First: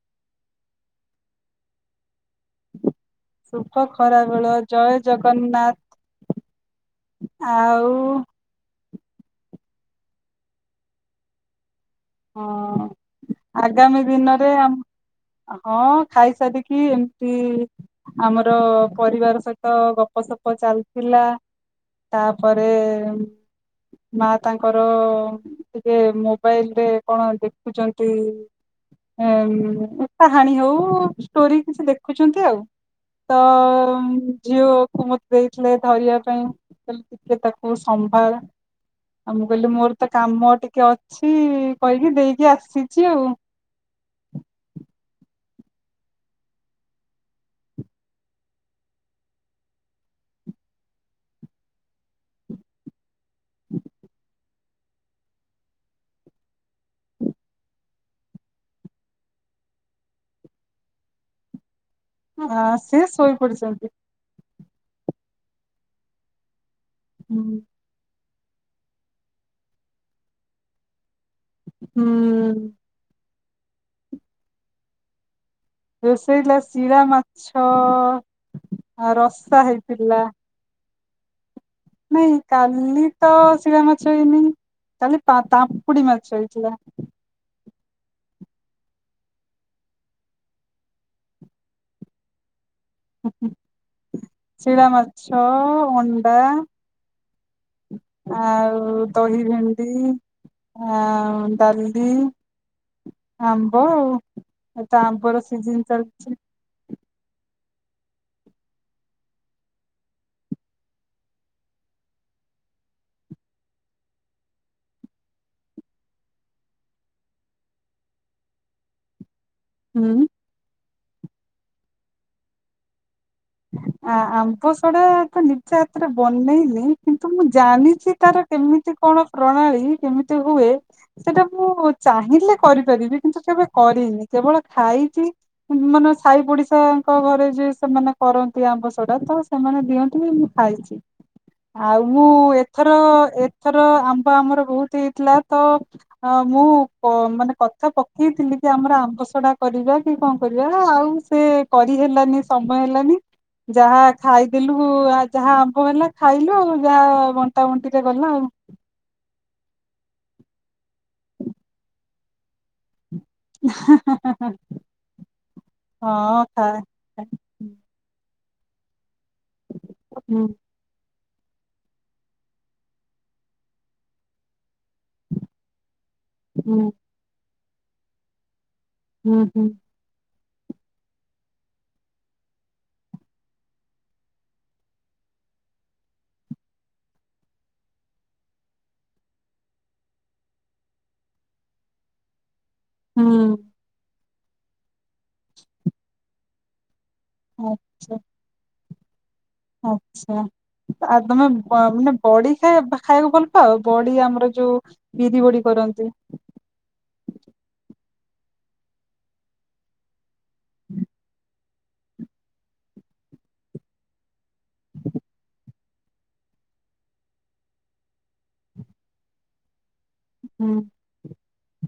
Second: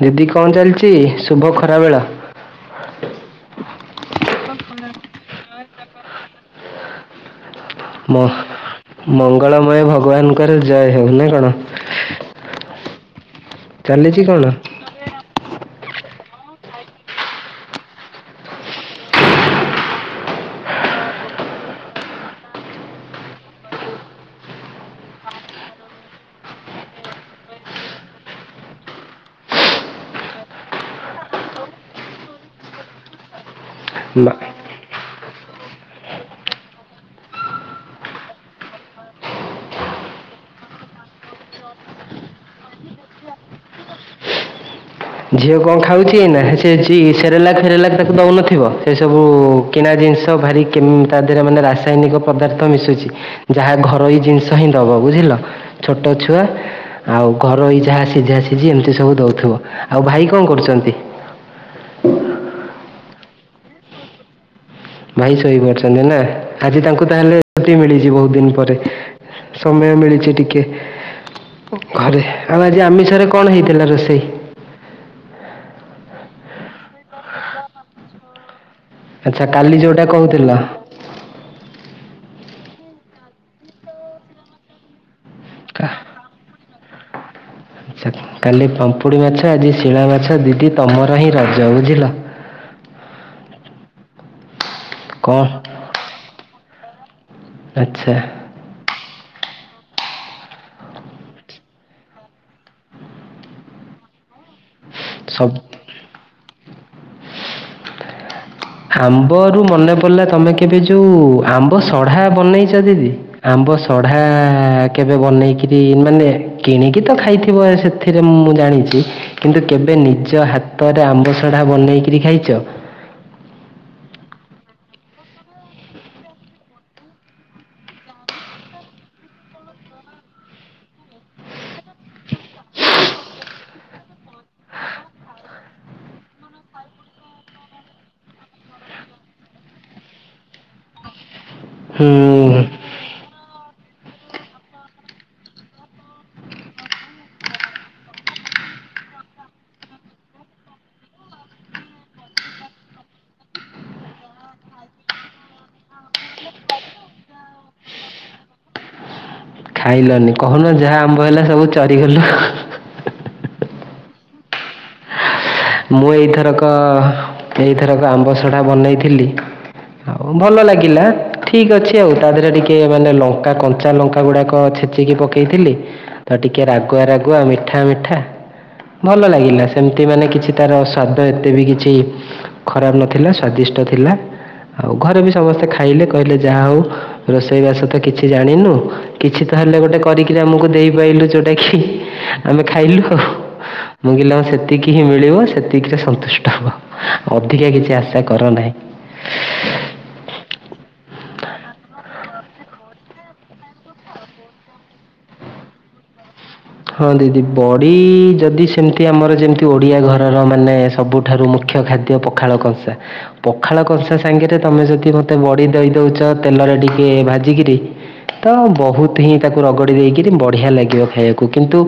ଦିଦି କଣ ଚାଲିଛି ଶୁଭ ଖରା ବେଳ।। ଶୁଭ ଖରାବେେଳ ଜୟ ଜଗନ୍ନାଥ ଆଉ। ମ ମଙ୍ଗଳମୟ ଭଗବାନଙ୍କର ଜୟ ହେଉ ନା କଣ? ହଁ ଆଗାମୀ ଚାଲିଛି କ'ଣ ଦିନରେ ଆ ହଁ। ଖାଇସାରିକି ଏମିତି ଆମର ପରିବାର ସହିତ ଗପସପ ଚାଲିଥିଲ ଲା ତାପରେ ମା ତାଙ୍କର ଟିକେ ମୋବାଇଲି ରେ କଣ ଦେଖୁଛନ୍ତି? ଏମ୍ କାହାଣୀ ହଉ ଷ୍ଟୋରି କିଛି ଦେଖୁଛନ୍ତି ଆଉ। ତ ଯିଓ କୁ ଦେଇଥିଲେ ଧରିବା ପାଇଁ ତାଲେ ଟିକେ ତାକୁ ସମ୍ଭାର। ଆଉ ମୁଁ କହିଲି ମୋର ତ କାମ ଟିକେ ଅଛି। କହିକି ଦେଇକି ଆସିଛି ଆଉ। ଝିଅ କଣ ଖାଉଛି ନା ସେ ସେଚି ସେରେଲାକ ଫେରଲାକ ତାକୁ ଦଉନଥିବ ସେ ସବୁ କିଣା ଜିନି ଭାରି କେ ତା ଦେହରେ ମାନେ ରାସାୟନିକ ପଦାର୍ଥ ମିଶୁଛି ଯାହା ଘରୋଇ ଜିନିଷ ହିଁ ଦବ ବୁଝି ଥିଲ ଛୋଟ ଛୁଆ ଆଉ ଘରୋଇ ଯାହା ସିଝା ସିଝି ଏମିତି ସବୁ ଦଉଥିବ। ଆଉ ଭାଇ କଣ କରୁଛନ୍ତି? ଆ ସେ ଶୋଇ ପଡିଛନ୍ତି। ଭାଇ ସୋଇପଡଛନ୍ତି ନା? ଆଜି ତାଙ୍କୁ ତାହେଲେ ହୁଁ। ଛୁଟି ମିଳିଛି ବୋହୁତ। ଦିନ ପରେ, ସମୟ ମିଳିଚି ଟିକେ। ଘରେ, ଆଉ ଆଜି ଆମିଷରେ କଣ ହେଇଥିଲା ରୋଷେଇ? ରୋଷେଇ ହେଇଥିଲା, ଶିଳା ମାଛ-ଅ ଆଚ୍ଛା ରସା କାଲି ଯୋଉଟା ହେଇଥିଲା। କହୁଥିଲ ନାଇଁ କାଲି ତ ଶିଳା ମାଛ ହେଇନେଇଁ, କାଲି କା- ପା-ପାମ୍ପୁଡି ମାଛ ହେଇଥିଲା। ଆଚ୍ଛା କାଲି ପାମ୍ପୁଡି ମାଛ, ଆଜି ଶିଳା ମାଛ। ଦିଦି ତମର ହିଁ ରଜ ବୁଝିଲ। ଶିଳା ମାଛ-ଅ, କ'ଣ ଅଣ୍ଡା-ଆ। ଆଚ୍ଛା ଆଉ ଦହି ଭେନ ଡି, ଆଉ ଡାଲି, ଆମ୍ବ ଆଉ। ଏତ ଆମ୍ବର ସବୁ ସିଜନ ଚାଲଚି। ଆମ୍ବ ରୁ ମନେ ପଇଲା, ତମେ କେବେ ଯୋଉ ଆମ୍ବ ସଢା ବନେଇଚ ଦିଦି? ଆମ ଆମ୍ବ ସଢା-ଆ-ଆ କେବେ ବନେଇକିରି, ମାନେ କିଣିକି ତ ଖାଇଥିବ ସେଥିରେ ମୁଁ ଜାଣିଚି, କିନ୍ତୁ କେବେ ହୁଁ। ନିଜ ହାତରେ ଆମ୍ବଷଢା ବନେଇକିରି ଖାଇଚ? ଆ-ଆମ୍ବ ସଢା ତ ନିଜ ହାତରେ ବନେଇନି, କିନ୍ତୁ ମୁଁ ଜାନିଛି ତାର କେମିତି କଣ ପ୍ରଣାଳୀ, କେମିତି ହୁଏ, ସେଇଟା ମୁଁ ଚାହିଁଲେ କରିପାରିବି। କିନ୍ତୁ କେବେ କରିନି, କେବଳ ଖାଇଚି। ମାନେ ସାଇ ପଡିଶାଙ୍କ ଘରେ ଯେ ସେମାନେ କରନ୍ତି ଆମ୍ବ ସଡ଼ା, ତ ସେମାନେ ଦିଅନ୍ତିୁ ମୁଁ ଖାଇଛି। ଆଉ ମୁଁ ହୁଁ ଏଥର ଏତ ଏଥର ଆମ୍ବ ଆମର ବୋହୁତ ହେଇଥିଲା ତ, ଅ ମୁଁ କ ମାନେ କଥା ପକେଇଥିଲି ଆମର ଆମ୍ବସଡା କରିବା କି କଅ କରିବା, ଆଉ ସେ କରିହେଲାନି ସମୟ ହେଲାନି ଯାହା ଖାଇଦେଲୁ ଆଉ ଯାହା ଆମ୍ବ ହେଲା ଖାଇଲୁ, ଆଉ ଯାହା ବଣ୍ଟା ବଣ୍ଟିରେ ଗଲା ଆଉ। [inaudible] ଖାଇଲନି, କହୁନ ଯାହା ଆମ୍ବ ହେଲା ସବୁ ଚରିଗଲ। ହୁଁ ହୁଁ ହୁଁ ହୁଁ। ହୁଁ ହୁଁ ହୁଁ ହୁଁ ହୁଁ। ମୁଁ ଏଇଥରକ, ଏଇଥରକ ଆମ୍ବ ଶଢା ବନେଇଥିଲି। ହଉ ହୁଁ ଭଲ ଲାଗିଲା। ଠିକ୍ ଅଛି ଆଉ, ତା ଦେହରେ ଟିକେ ମାନେ ଲଙ୍କା, କଞ୍ଚା ଲଙ୍କା ଗୁଡାକ ଛେଚି ଟିକେ ପକେଇଥିଲି, ତ ଟିକେ ହୁଁ ରାଗୁଆ ରାଗୁଆ ମିଠା ମିଠା ଭଲ ହୁଁ ଲାଗିଲା, ହୁଁ ସେମତି ମାନେ କିଛି ତାର ସ୍ୱାଦ ଏତେ ବି କିଛି ଖରାପ ନଥିଲା, ସ୍ଵାଦିଷ୍ଟ ଥିଲା। ଆଉ ଘରେ ବି ସମସ୍ତେ ଖାଇଲେ, କହିଲେ ଯାହା ହଉ ରୋଷେଇବାସ ତ କିଛି ଜାଣିନୁ, କିଛି ତ ହେଲେ ଗୋଟେ କରିକିରି ଆମକୁ ଦେଇପାଇଲୁ, ଯୋଉଟା କି ହି ଆମେ ଖାଇଲୁ ଆଉ ହୁଁ ହୁଁ, ମୁ କଇଲି ଆଉ ସେତିକି ହିଁ ମିଳିବ, ସେତିକିରେ ସନ୍ତୁଷ୍ଟ ହୁଅ ହଁ ହଁ। ଅଧିକା କିଛି ଆଶା କରନାହିଁ। ଆଛା। ଆଉ ତମେ ମାନେ ବଡି ଖାଇ ଖାଇବାକୁ ଭଲ ପାଅ? ବଡି ଆମର ଯୋଉ ବିରି ବଡି କର [unintelligible] ହଁ ଦିଦି ବଡି-ଇ-ଇ, ଯଦି ସେମତି ଆମର ଯେମତି ଓଡିଆ ଘରର ମାନେ, ସବୁଠାରୁ ମୁଁ ମୁଖ୍ୟ ଖାଦ୍ୟ ପଖାଳ କଂସା, ପଖାଳ କଂସା ସାଙ୍ଗରେ ତମେ ଯଦି ମତେ ବଢି ଦେଇ ଦେଉଛ, ତେଲରେ ଟିକେ ଭାଜିକିରି, ତ ବହୁତ ହିଁ ତାକୁ ରଗଡ଼ି ଦେଇକି କି ବଢିଆ ହୁଁ ଲାଗିବ ଖାଇବାକୁ, କିନ୍ତୁ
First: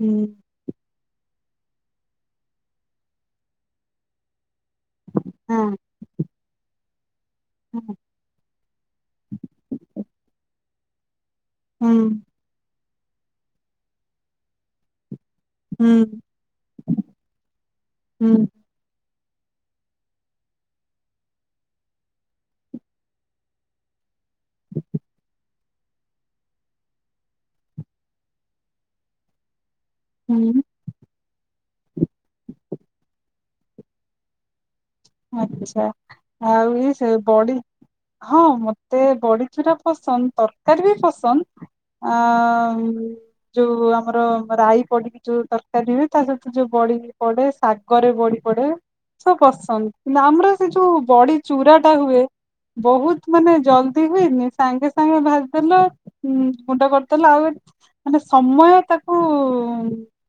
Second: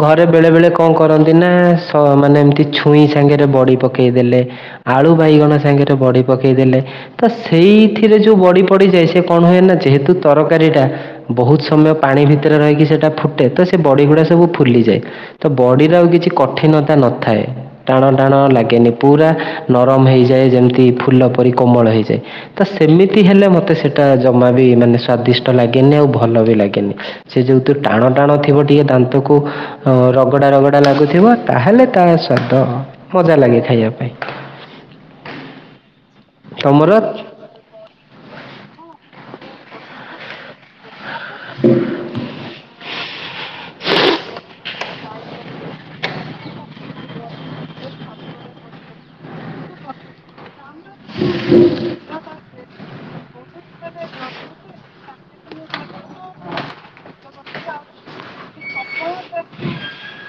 ହୁଁ ଘରେ ବେଳେ ବେଳେ କ କଅ କରନ୍ତି ନା, ସ ମାନେ ଏମତି ଛୁଇଁ ସାଙ୍ଗରେ ବଡି ପକେଇ ଦେଲେ ଆଳୁ ବାଇଗଣ ହଁ ସାଙ୍ଗରେ ବଡି ପକେଇ ଦେଲେ ତ ହଁ ସେଇଥିରେ ଯୋଉ ବଡି ପଡିଯାଏ, ସେ କଣ ହୁଏ ନା, ଯେହେତୁ ତରକାରୀ ଟା ବୋହୁତ ସମୟ ପାଣି ଭିତରେ ରହିକି ସେଟା ଫୁଟେ, ତ ସେ ବଡି ଗୁଡା ସବୁ ଫୁଲିଯାଏ। ତ ବଡ଼ିର ଆଉ ହୁଁ କିଛି କଠିନତା ନଥାଏ, ଟାଣ ଟାଣ ହୁଁ ଲାଗେନି ପୁରା ନରମ ହେଇଯାଏ, ଯେମିତି ଫୁଲ ପରି କୋମଳ ହେଇଯାଏ। ତ ସେମିତି ହେଲେ ମୋତେ ସେଟା ସେଟା ଜମା ବି ମାନେ, ସ୍ଵାଦିଷ୍ଟ ଲାଗେନି, ଆଉ ଭଲ ବି ଲାଗେନି। ସେ ଯୋଉତ ଟାଣ ଟାଣ ଥି ଥିବ ଟିକେ ଦାନ୍ତକୁ ରଗଡ଼ା ହୁଁ ରଗଡ଼ା ଲାଗୁଥିବ ତାହେଲେ ତା ସ୍ୱାଦ ହଁ ମଜା ଲାଗେ ଖାଇବା ପାଇଁ। ଆଚ୍ଛା ଆଉ ବି ତମର ସେ ବଡି ହଁ ମତେ ବଡି ଚୁରା ପସନ୍ଦ, ତରକାରୀ ବି ପସନ୍ଦ। ଆ ଯୋଉ ଆମର ରାଇ ପଡିକି ଯୋଉ ତରକାରୀ ହୁଏ ତା ସହିତ ଯୋଉ ବଡି ପଡେ, ଶାଗରେ ବଡି ପଡେ ସବୁ ପସନ୍ଦ। କିନ୍ତୁ ଆମର ସେ ଯୋଉ ବଡି ଚୁରା ଟା ହୁଏ ବହୁତ ମାନେ ଜଲଦି ହୁଏନି ସାଙ୍ଗେ ସାଙ୍ଗେ ଭାଜିଦେଲ, ଉଁ ଗୁଣ୍ଡ କରିଦେଲ ଆଉ ଏ ମାନେ ସମୟ ତାକୁ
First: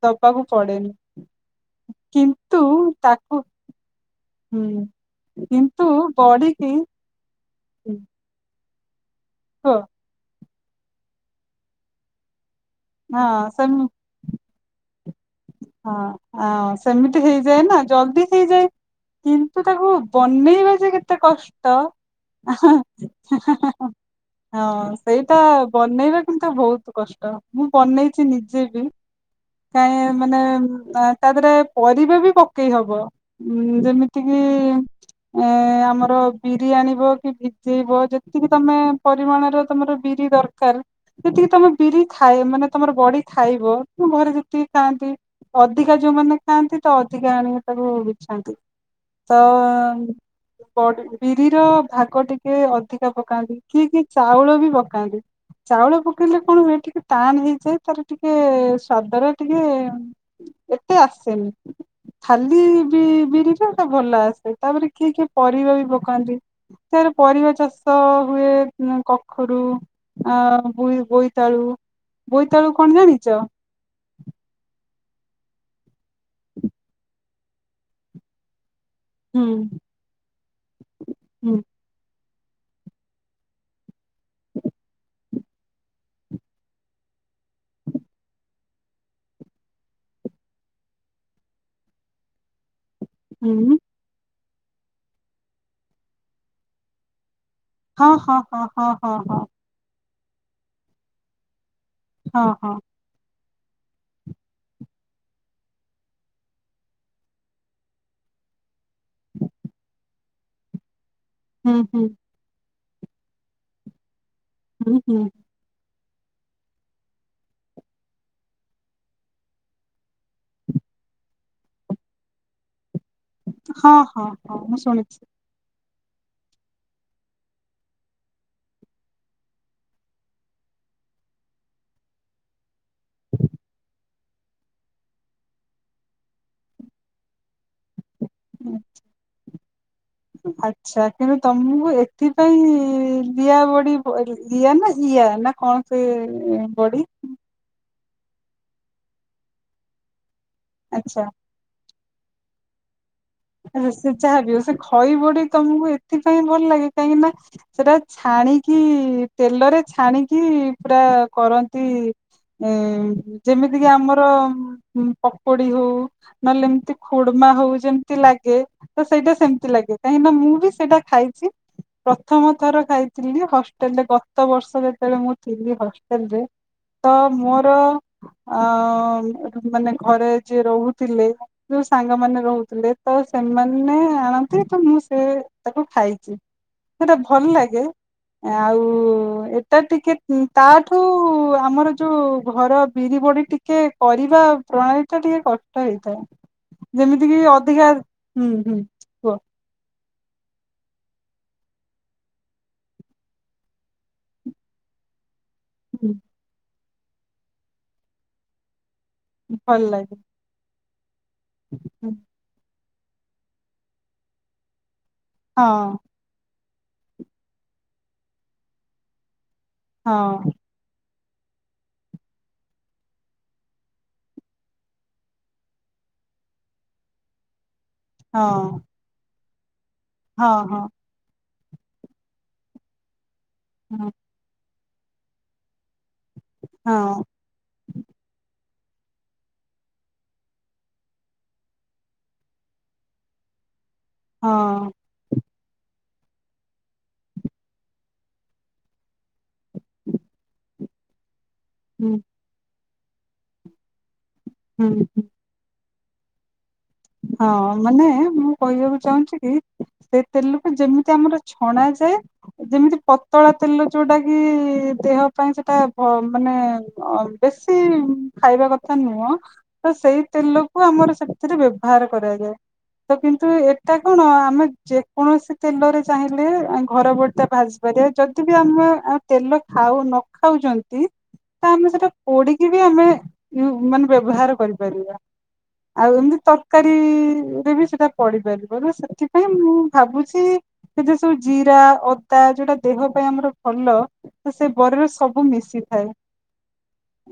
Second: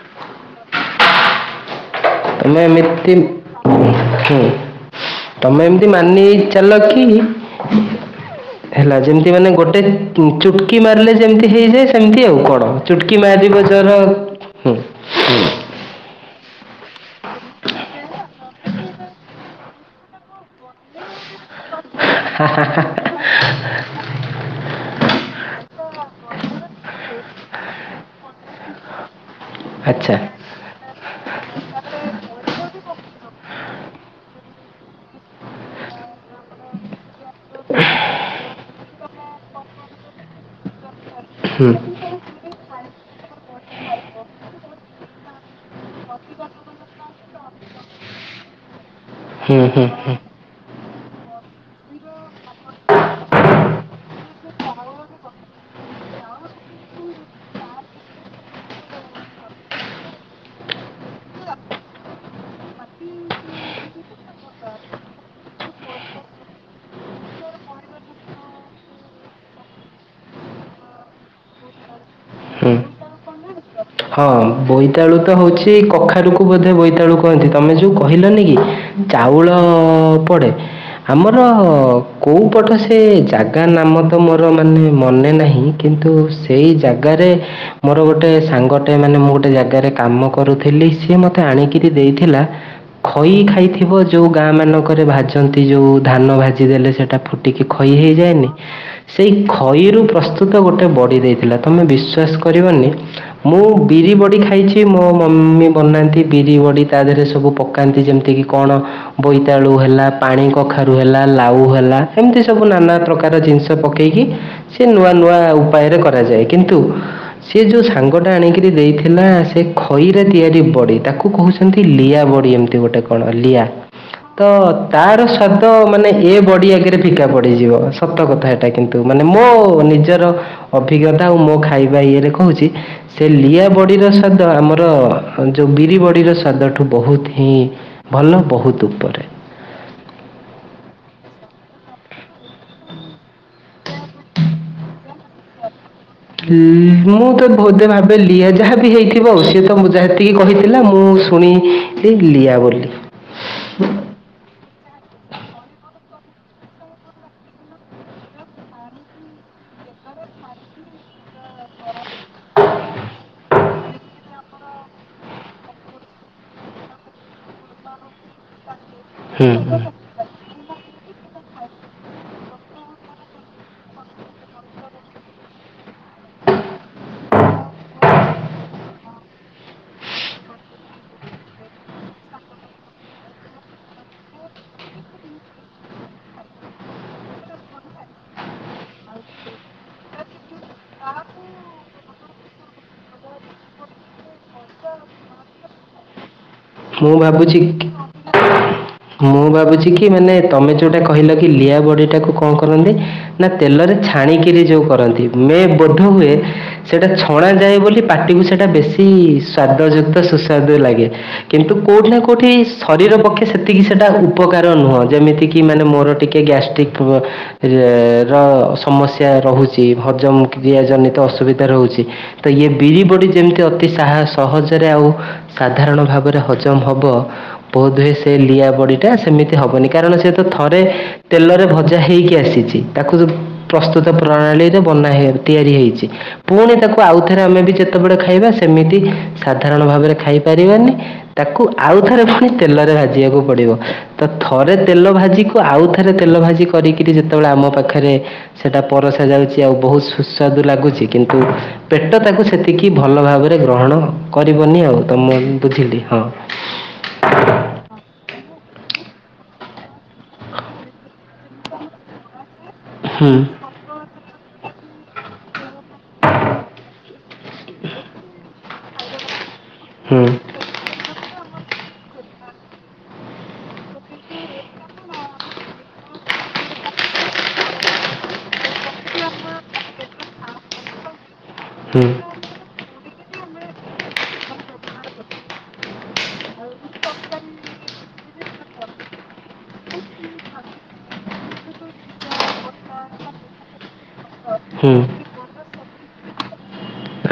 ଦବାକୁ ପଡେନି। କିନ୍ତୁ ମାନେ ଏମିତି ତାକୁ ହୁଁ ତମେ କିନ୍ତୁ ଏମତି ମାନି ହେଇ ବଢିକି ଚାଲ କି? କୁହ ହେଲା ଯେମତି ମାନେ ଗୋଟେ ଚୁଟକି ମାରିଲେ ଯେମିତି ହେଇଯାଏ ସେମିତି ଆଉ କଣ। ଚୁଟକି ହଁ ମାରିବା ସେମ ଜର ଉଁ ହଁ ଆ ସେମିତି ହେଇଯାଏ ନା ଜଲଦି ହେଇଯାଏ। କିନ୍ତୁ ତାକୁ ବନେଇବା ଯେ କେତେ କଷ୍ ଷ୍ଟ ହଁ ହେଁ ହେଁ ହେଁ ହେଁ ହଁ ସେଇ ତା ବନେଇବା କିନ୍ତୁ ବହୁତ କଷ୍ଟ। ମୁଁ ବନେଇଚି ନିଜେ ବି, କାଇଁ ଆଚ୍ଛା ମାନେ ତା ତା ଧେରେ ପରିବା ବି ପକେଇ ହବ। ଉମ୍ ଯେମିତି କିି ଏ ଆମର ବିରି ଆଣିବ କି ଭିଜେଇବ, ଯେତିକି ତମେ ପରିମାଣରେ ତମର ବିରି ଦରକାର ଯେତିକି ତମେ ହୁଁ ବିରି ଖାଇ ମାନେ ତମର ବଡି ଖାଇବ, ତମ ଘରେ ଯେତିକି ଖାଆନ୍ତି। ଅଧିକା ଯୋଉମାନେ ଖାଆନ୍ତି ତ ଅଧିକା ଆଣିକି ତାକୁ ବିଛାନ୍ତି। ତ ହୁଁ ହୁଁ ହୁଁ ବଡ଼ି ବିରିର ଭାଗ ଟିକେ ଅଧିକା ପକାନ୍ତି। କିଏ କିଏ ଚାଉଳ ବି ପକାନ୍ତି। ଚାଉଳ ପକେଇଲେ କଣ ହୁଏ, ଟିକେ ଟାଣ ହେଇଯାଏ ତାର ଟିକେ ସ୍ଵାଦର ଟିକେ ଏତେ ଆସେନି। ଖାଲି ବି ବିରିରେ ସେଇଟା ଭଲ ଆସେ। ତାପରେ କିଏ କିଏ ପରିବା ବି ପକାନ୍ତି। ସେ ପରିବା ଚାଷ ହୁଏ। ଉଁ କଖରୁ ଆ ବୋଇ ବୋଇତାଳୁ ବୋଇତାଳୁ ହୁଁ। କଣ ଜାଣିଚ? ହଁ ବୋଇତାଳୁ ତ ହଉଛି, କଖାରୁକୁ ବୋଧେ ବୋଇତାଳୁ କହନ୍ତି। ତମେ ଯୋଉ କହିଲନି କି ହୁଁ ଚାଉଳ ପଡ଼େ। ଆମର ହୁଁ କୋଉ ପଟ ସେ ଜାଗା ନାମ ତ ମୋର ମାନେ ମନେ ନାହିଁ, କିନ୍ତୁ ସେଇ ଜାଗା ରେ ମୋର ଗୋଟେ ସାଙ୍ଗ ଙ୍ଗଟେ ମାନେ ମୁଁ ଗୋଟେ ଜାଗାରେ କାମ କରୁଥିଲି ସିଏ ମତେ ଆଣିକିରି ଦେଇଥିଲା ଖଇ ହୁଁ ଖାଇଥିବ, ଯୋଉ ଗାଁ ମାନଙ୍କରେ ଭାଜନ୍ତି ଯୋଉ ଧାନ ଭାଜି ଦେଲେ ସେଇଟା ଫୁ ଟିକି ଖଇ ହଁ ହଁ ହେଇଯାଏନି। ହଁ ହଁ ସେଇ ହଁ ଖଇରୁ ପ୍ରସ୍ତୁତ ଗୋଟେ ବଡି ଦେଇଥିଲା। ତମେ ବିଶ୍ୱାସ ହଁ ହଁ କରିବନି ମୁଁ ବିରି ବଡ଼ି ଖାଇଛି, ମୋ ମମି ବନାନ୍ତି ବିରି ବଡ଼ି ତା ଦେହରେ ସବୁ ପକାନ୍ତି ଯେମିତିକି କଣ ବୋଇତାଳୁ ହେଲା, ପାଣି କଖାରୁ ହେଲା ଲାଉ ହଁ ହୁଁ ହେଲା, ହୁଁ ଏମିତି ସବୁ ନାନା ପ୍ରକାର ଜିନିଷ ପକେଇକି ସିଏ ହୁଁ ନୂଆ ହୁଁ ନୂଆ ଉପାୟରେ କର କରାଯାଏ। କିନ୍ତୁ ସେ ଯୋଉ ସାଙ୍ଗ ଟା ଆଣିକିରି ଦେଇଥିଲା, ସେ ଖଇରେ ତିଆରି ବଡ଼ି ତାକୁ କହୁଛନ୍ତି ଲିଆ ବଡ଼ି ଏମିତି ଗୋଟେ କଣ ଲିଆ। ହଁ ହଁ ତ ହଁ ମୁଁ ତାର ଶୁଣିଛି। ସ୍ୱାଦ ମାନେ ଏ ବଡି ଆଗରେ ଫିକା ପଡିଯିବ। ସତ କଥା ଏଟା କିନ୍ତୁ ମାନେ ମୋ ନିଜର ଅଭି ଅଭିଜ୍ଞତା ଆଉ ମୋ ଖାଇବା ଇଏରେ କହୁଛି ସେ ଲିଆ ବଡ଼ିର ସ୍ୱାଦ, ଆମର ଯୋଉ ବିରି ବଡ଼ିର ସ୍ୱାଦଠୁ ବହୁତ ହିଁ ଭଲ ବହୁତ ଉପରେ। ଆଚ୍ଛା କିନ୍ତୁ ତମକୁ ଏଥିପାଇଁ ଦିଆ ବଡିି ଆରେ ଇଆ ନା ଇ ଆ ନା କଣ? ସେ ବଡି ମୁଁ ତ ବହୁତୁ ଭାବେ ଲିଆ ଯାହାବି ହେଇଥିବ ଆଉ। ସିଏ ତ ଯାହା ଟିକେ କହିଥିଲା ମୁଁ ଆଚ୍ଛା ଶୁଣିଲି ଲିଆ ବୋଲି। ଆଚ୍ଛା ସେ ଯାହାବି ହଉ, ସେ ଖଇ ବଡ଼ି ତମକୁ ଏ ସେଥିପାଇଁ ଭଲ ଲାଗେ କାହିଁକି ନା ସେଟା ଛାଣିକି ତେଲରେ ଛାଣିକି ପୁରା ଆ କରନ୍ତି। ଉଁ ଯେମିତି କିି ଆମର ପକୋଡି ହୋଉ ନହେଲେ ଏମତି ଖୁଡମା ହଉ ଯେମତି ଲାଗେ ତ ସେଇଟା ହୁଁ ସେମତି ହୁଁ। ଲାଗେ କାହିଁକି ନା ମୁଁ ବି ସେଇଟା ଖାଇଚି। ପ୍ରଥମ ଥର ଖାଇଥିଲି ହଷ୍ଟେଲରେ ଗତ ବର୍ଷ ଯେତେବେଳେ ମୁଁ ଥିଲି ହଷ୍ଟେଲରେ। ତ ମୋର ଅ ମାନେ ଘରେ ଯିଏ ରହୁଥିଲେ ସାଙ୍ଗ ମାନ ରହୁଥିଲେ ତ ସେମାନେ ଆଣନ୍ତି ତ ମୁଁ ସେ ତାକୁ ଖାଇଚି। ସେଇଟା ଭଲ ଲାଗେ। ଆଉ ଏଟା ଟିକେ ତାଠୁ ଆମର ଯୋଉ ଘର ବିରି ବଡି ଟିକେ କରିବା ପ୍ରଣାଳୀ ଟା ଟିକେ କଷ୍ଟ ହେଇଥାଏ ମୁଁ ଯେମିତି କି ଭାବୁଛି ଅଧିକା ହୁଁ ହୁଁ କୁହ ମୁଁ ଭାବୁଛି କି ମାନେ ତମେ ଯୋଉଟା କହିଲ କି ଲିଆ ବଡ଼ିଟାକୁ କଣ କରନ୍ତି ନା ତେଲରେ ଛାଣିକିରି ଯୋଉଁ କରନ୍ତି ମେ ବୋଧ ହୁଁ ହୁଏ। ସେଟା ଛଣା ଯାଏ ବୋଲି ପାଟିକୁ ସେଇଟା ବେଶୀ କି ଭଲ ସ୍ଵାଦଯୁକ୍ତ ଲାଗେ ସୁସ୍ୱାଦ ଲାଗେ କିନ୍ତୁ କୋଉଠି ନା କୋଉଠି ଶରୀର ପକ୍ଷେ ସେତିକି ସେଇଟା ଉପକାର ନୁହଁ ଯେମିତିକି ମାନେ ହଁ ମୋର ଟିକେ ଗ୍ୟାଷ୍ଟ ଟିକ ପୁଅ ଇଏର ସମସ୍ୟା ରୋହୁଚି ହଜମ ହଁ କ୍ରିୟା ଜନିତ ଅସୁବିଧା ରହୁଛି। ତ ଇଏ ବିରି ବଡ଼ି ଯେମିତି ଅତି ସହଜରେ ଆଉ ସାଧାରଣ ଭାବରେ ହଜମ ହବ ବୋଧ ହୁଏ ସେ ହଁ ଲିଆ ବଡି ଟା ସେମିତି ହବନି କି କାରଣ ସେ ତ ହଁ ଥରେ ହଁ ତେଲରେ ଭଜା ହେଇକି ଆସିଛି ତାକୁଁ ପ୍ରସ୍ତୁତ ହଁ ପ୍ରଣାଳୀରେ ବନା ହେ ତିଆରି ହେଇଛି ପୁଣି ତାକୁ ହଁ ଆଉଥରେ ଆମେ ବି ଯେତେବେଳେ ଖାଇବା ସେମିତି ସାଧାରଣ ଭାବରେ ଖାଇପାରିବାନି ତାକୁ ଆଉଥରେ ପୁଣି ତେଲରେ ଭାଜିବାକୁ ପଡ଼ିବ ତ ଥରେ ହଁ ତେଲ ଭାଜି ଆଉ ଥରେ ତେଲ ଭାଜି କରିକିରି ଯେତେବେଳେ ଆମ ପାଖରେ ସେଟା ପରସା ଯାଉଛି ଆଉ ବହୁତ ସୁସ୍ୱା ଲାଗୁଚି କି ପେଟ ହୁଁ ତାକୁ ସେତିକି ଭଲ ଭାବରେ ଗ୍ରହଣ କରିବନି ଆଉ ହୁଁ ତ ମୁଁ ବୁଝିଲି। ହଁ ହଁ ମାନେ ମୁଁ କହିବାକୁ ଚାହୁଁଚି କି ସେ ତେଲକୁ ଯେମିତି ଆମର ଛଣା ଯାଏ ଯେମିତି ହୁଁ ପତଳା ତେଲ ଯୋଉଟା କି ଦେହ ପାଇଁ ସେଟା ଭ ମାନେ ବେଶୀ ଖାଇବା କଥା ନୁହଁ। ତ ସେଇ ହୁଁ ତେଲକୁ ଆମର ସେଥିରେ ବ୍ୟବହାର କରାଯାଏ। ତ କିନ୍ତୁ ଏଟା କଣ ଆମେ ଯେକୌଣସି ତେଲରେ ଚାହିଁଲେ ଘର ବଡି ଭାଜିବ ଯଦି ଆମ ତେଲ ଖାଉ ନଖାଉଚନ୍ତି ତ ଆମେ ହୁଁ ସେଟା ପୋଡିକି କି ଆମେ ମାନେ ବ୍ୟବହାର କରିପାରିବା ଆଉ ଏମତି ତ ରକାରୀରେ ବି ସେଟା ପଡିପାରିବ ସେଥିପାଇଁ ମୁଁ ଭାବୁଛି ଏ ଯେ ସବୁ ଜି ରା ଅଦା ଯୋଉଟା ଦେହ ପାଇଁ ଆମର ଭଲ। ସେ ହୁଁ ବରିରେ ସବୁ ମିଶିଥାଏ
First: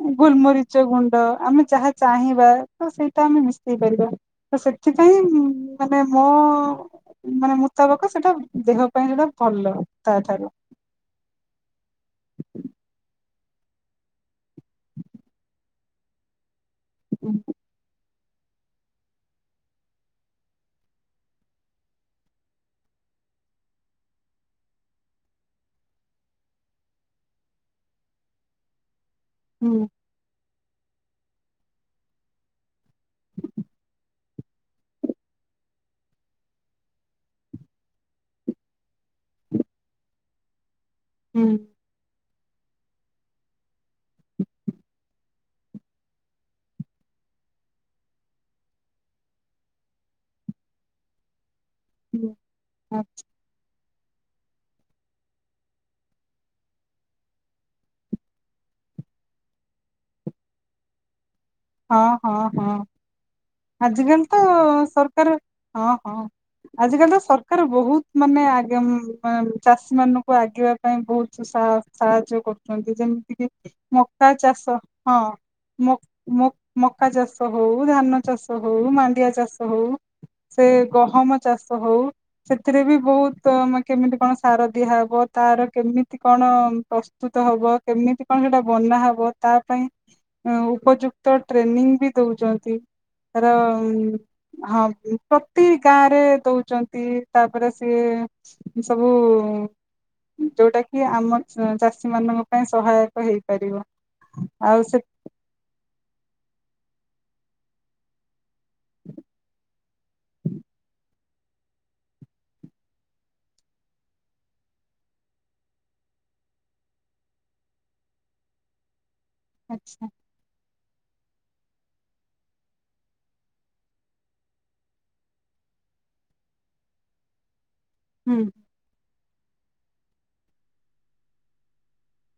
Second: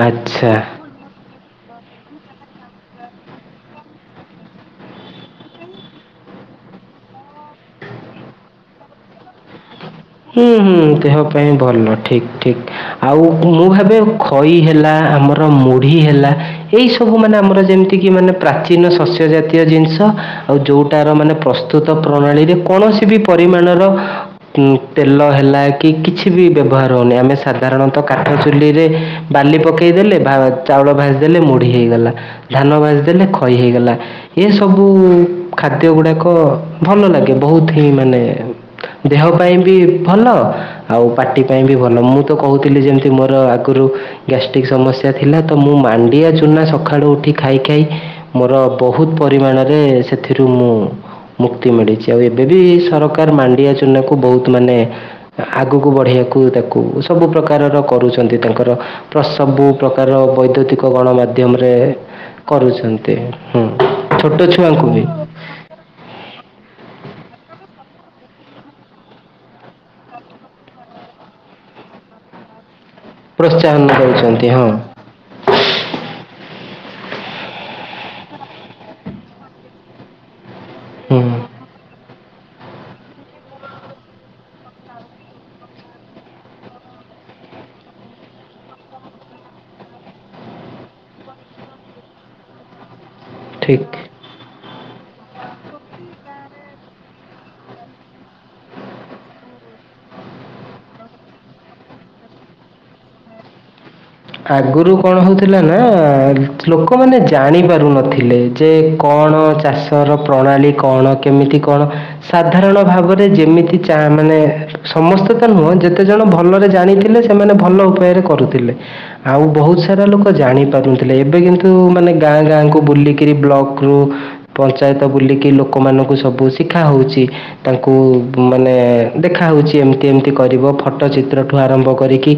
ଆଚ୍ଛା ଗୋଲମରିଚ ଗୁଣ୍ଡ ଆମେ ଯାହା ଚାହିଁବା ତ ସେଇଟା ଆମେ ମିଶେଇ ପାରିବା ତ ସେଥିପାଇଁ ମାନେ ମୋ ମାନେ ମୁତାବକ ସେଟା ଦେହ ପାଇଁ ସେଟା ଭଲ। ତା ହୁଁ ଠାରୁ ହୁଁ ଦେହ ପାଇଁ ଭଲ ଠିକ ଠିକ ଆଉ ମୁଁ ଭାବେ ଖଇ ହେଲା ଆମର ମୁଢି ହେଲା ଏଇ ସବୁ ମାନେ ଆମର ଯେମିତି କିି ମାନେ ପ୍ରାଚୀନ ଶସ୍ୟ ଜାତୀୟ ଜିନିଷ ଆଉ ଯୋଉଟାର ମାନେ ପ୍ରସ୍ତୁତ ପ୍ରଣାଳୀରେ କୌଣସି ବି ପରି ପରିମାଣର ତେଲ ହେଲା କି କିଛି ବି ବ୍ୟବହାର ହୋଉନି ଆମେ ସାଧାରଣତଃ କାଠ ଚୁଲିରେ ବାଲି ହୁଁ ପକାଇଦେଲେ ଭା ଚାଉଳ ଭାଜି ଦେଲେ ମୁୋଢି ହେଇଗଲା ଧାନ ଭାଜି ଦେେଲେ ଖଇ ହେଇଗଲା ଏଇ ସବୁ ଖାଦ୍ୟ ଗୁଡାକ ଭଲ ଲାଗେ ବହୁତ ହିଁ ମାନେ ଦେହ ପାଇଁ ବି ଭଲ ଆଉ ପାର୍ଟି ହୁଁ ପାଇଁ ବି ଭଲ ମୁଁ ତ କହୁଥିଲି ଯେମିତି ମୋର ଆଗରୁ ଗ୍ୟାଷ୍ଟ୍ରିକ୍ ସମସ୍ୟା ଥିଲା ତ ମୁଁ ମାଣ୍ଡିଆ ଚୁନା ସକାଳୁ ଉଠି ଖାଇ ଖାଇ ମୋର ବହୁତ ପରିମାଣରେ ସେଥିରୁ ମୁଁ ମୁକ୍ତ ତି ମିଳିଚି ଆଉ ହୁଁ। ଏବେ ବି ସରକାର ମାଣ୍ଡିଆ ଚୁନା କୁ ବହୁତ ମାନେ ଆଗକୁ ବଢିବାକୁ ତାକୁ ସବୁ ପ୍ରକାରର କରୁଚନ୍ତି ତାଙ୍କର ପ୍ରସ ସବୁ ପ୍ରକାରର ବୈଦ୍ୟୁତିକ ଗଣମାଧ୍ୟମ ହଁ ହଁ ହଁ। ହୁଁ ଆଜିିକାଲ ଛୋଟ ତ ଛୁଆଙ୍କୁ ବି ସରକାର ହଁ ହଁ ଆଜିିକାଲି ତ ସରକାର ବହୁତ ମାନେ ଆଗେ ଏମ୍ ଚାଷୀ ମାନଙ୍କୁ ଆଗେଇବା ପାଇଁ ବହୁତ ଅ ସାହାଯ୍ୟ କରୁ ଯେମିତି କି ପ୍ରୋତ୍ସାହନ ମକା ଦେଉଛନ୍ତି ହଁ ଚାଷ ହଁ ମ ମ ମକା ଚାଷ ହଉ ଧାନ ଚାଷ ହଉ ମାଣ୍ଡିଆ ଚାଷ ହଉ ସେ ହୁଁ ଗହମ ଚାଷ ହଉ ସେଥିରେ ବି ବହୁତ ମେ କେମିତି କଣ ସାର ଦିଆହବ ତାର କେମିତି କଣ ପ ପ୍ରସ୍ତୁତ ହବ କେମିତି କଣ ସେଟା ବନା ହବ ତା ପାଇଁ ଅ ଉପଯୁକ୍ତ ତ ଟ୍ରେନିଂ ବି ଦଉଛନ୍ତି। ତାର ଉ ଠିକ୍ ହଁ ପ୍ରତି ଗାଁରେ ଦଉଛନ୍ତି। ତି ତାପରେ ସିଏ ସବୁ ଯୋଉଟା କି ଆମ ଚା ଚାଷୀ ମାନଙ୍କ ପାଇଁ ସହାୟକ ହେଇପାରିବ। ଆଉ ଆଗରୁ ସେ କଣ ହଉଥିଲା ନା ଲୋ ଲୋ ଲୋକମାନେ ଜାଣିପାରୁନଥିଲେ ଯେ କଣ ଚାଷର ପ୍ରଣାଳୀ କଣ କେମିତି କଣ ସାଧାରଣ ଭାବରେ ଯେମିତି ଚା ମାନେ ସମସ୍ତେ ତ ନୁହଁ ଯେତେ ଜଣ ଭଲରେ ଜାଣିଥିଲେ ସେମାନେ ଭଲ ଉପାୟରେ କରୁଥିଲେ ଆଉ ବହୁତ ସାରା ଆଛା ଲୋକ ଜାଣି କରୁନଥିଲେ ଏବେ କିନ୍ତୁ ମାନେ ଗାଁ ଗାଁକୁ ବୁଲିକିରି ବ୍ଲକରୁ ପଞ୍ଚାୟତ ବୁଲିକି ଲୋ ଲୋକମାନଙ୍କୁ ସବୁ ଶିଖା ହେଉଛି ତାଙ୍କୁ ଉ ହୁଁ। ମାନେ ଦେଖା ହଉଛି ଏମିତି ଏମିତି କରିବ ଫଟୋ ଚିତ୍ରଠୁ ଆରମ୍ଭ କରିକି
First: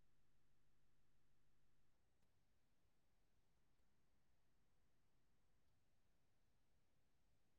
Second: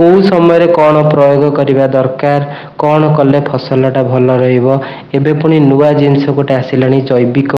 କୋଉ ସମୟରେ କଣ ପ୍ରୟୋଗ କରିବା ଦରକାର କଣ କଲେ ଫସଲଟା ଭଲ ରହିବ ଏବେ ପୁଣି ନୂଆ ଜିନି ନିଷ ଗୋଟେ ଆସିଲାଣି ଜୈବିକ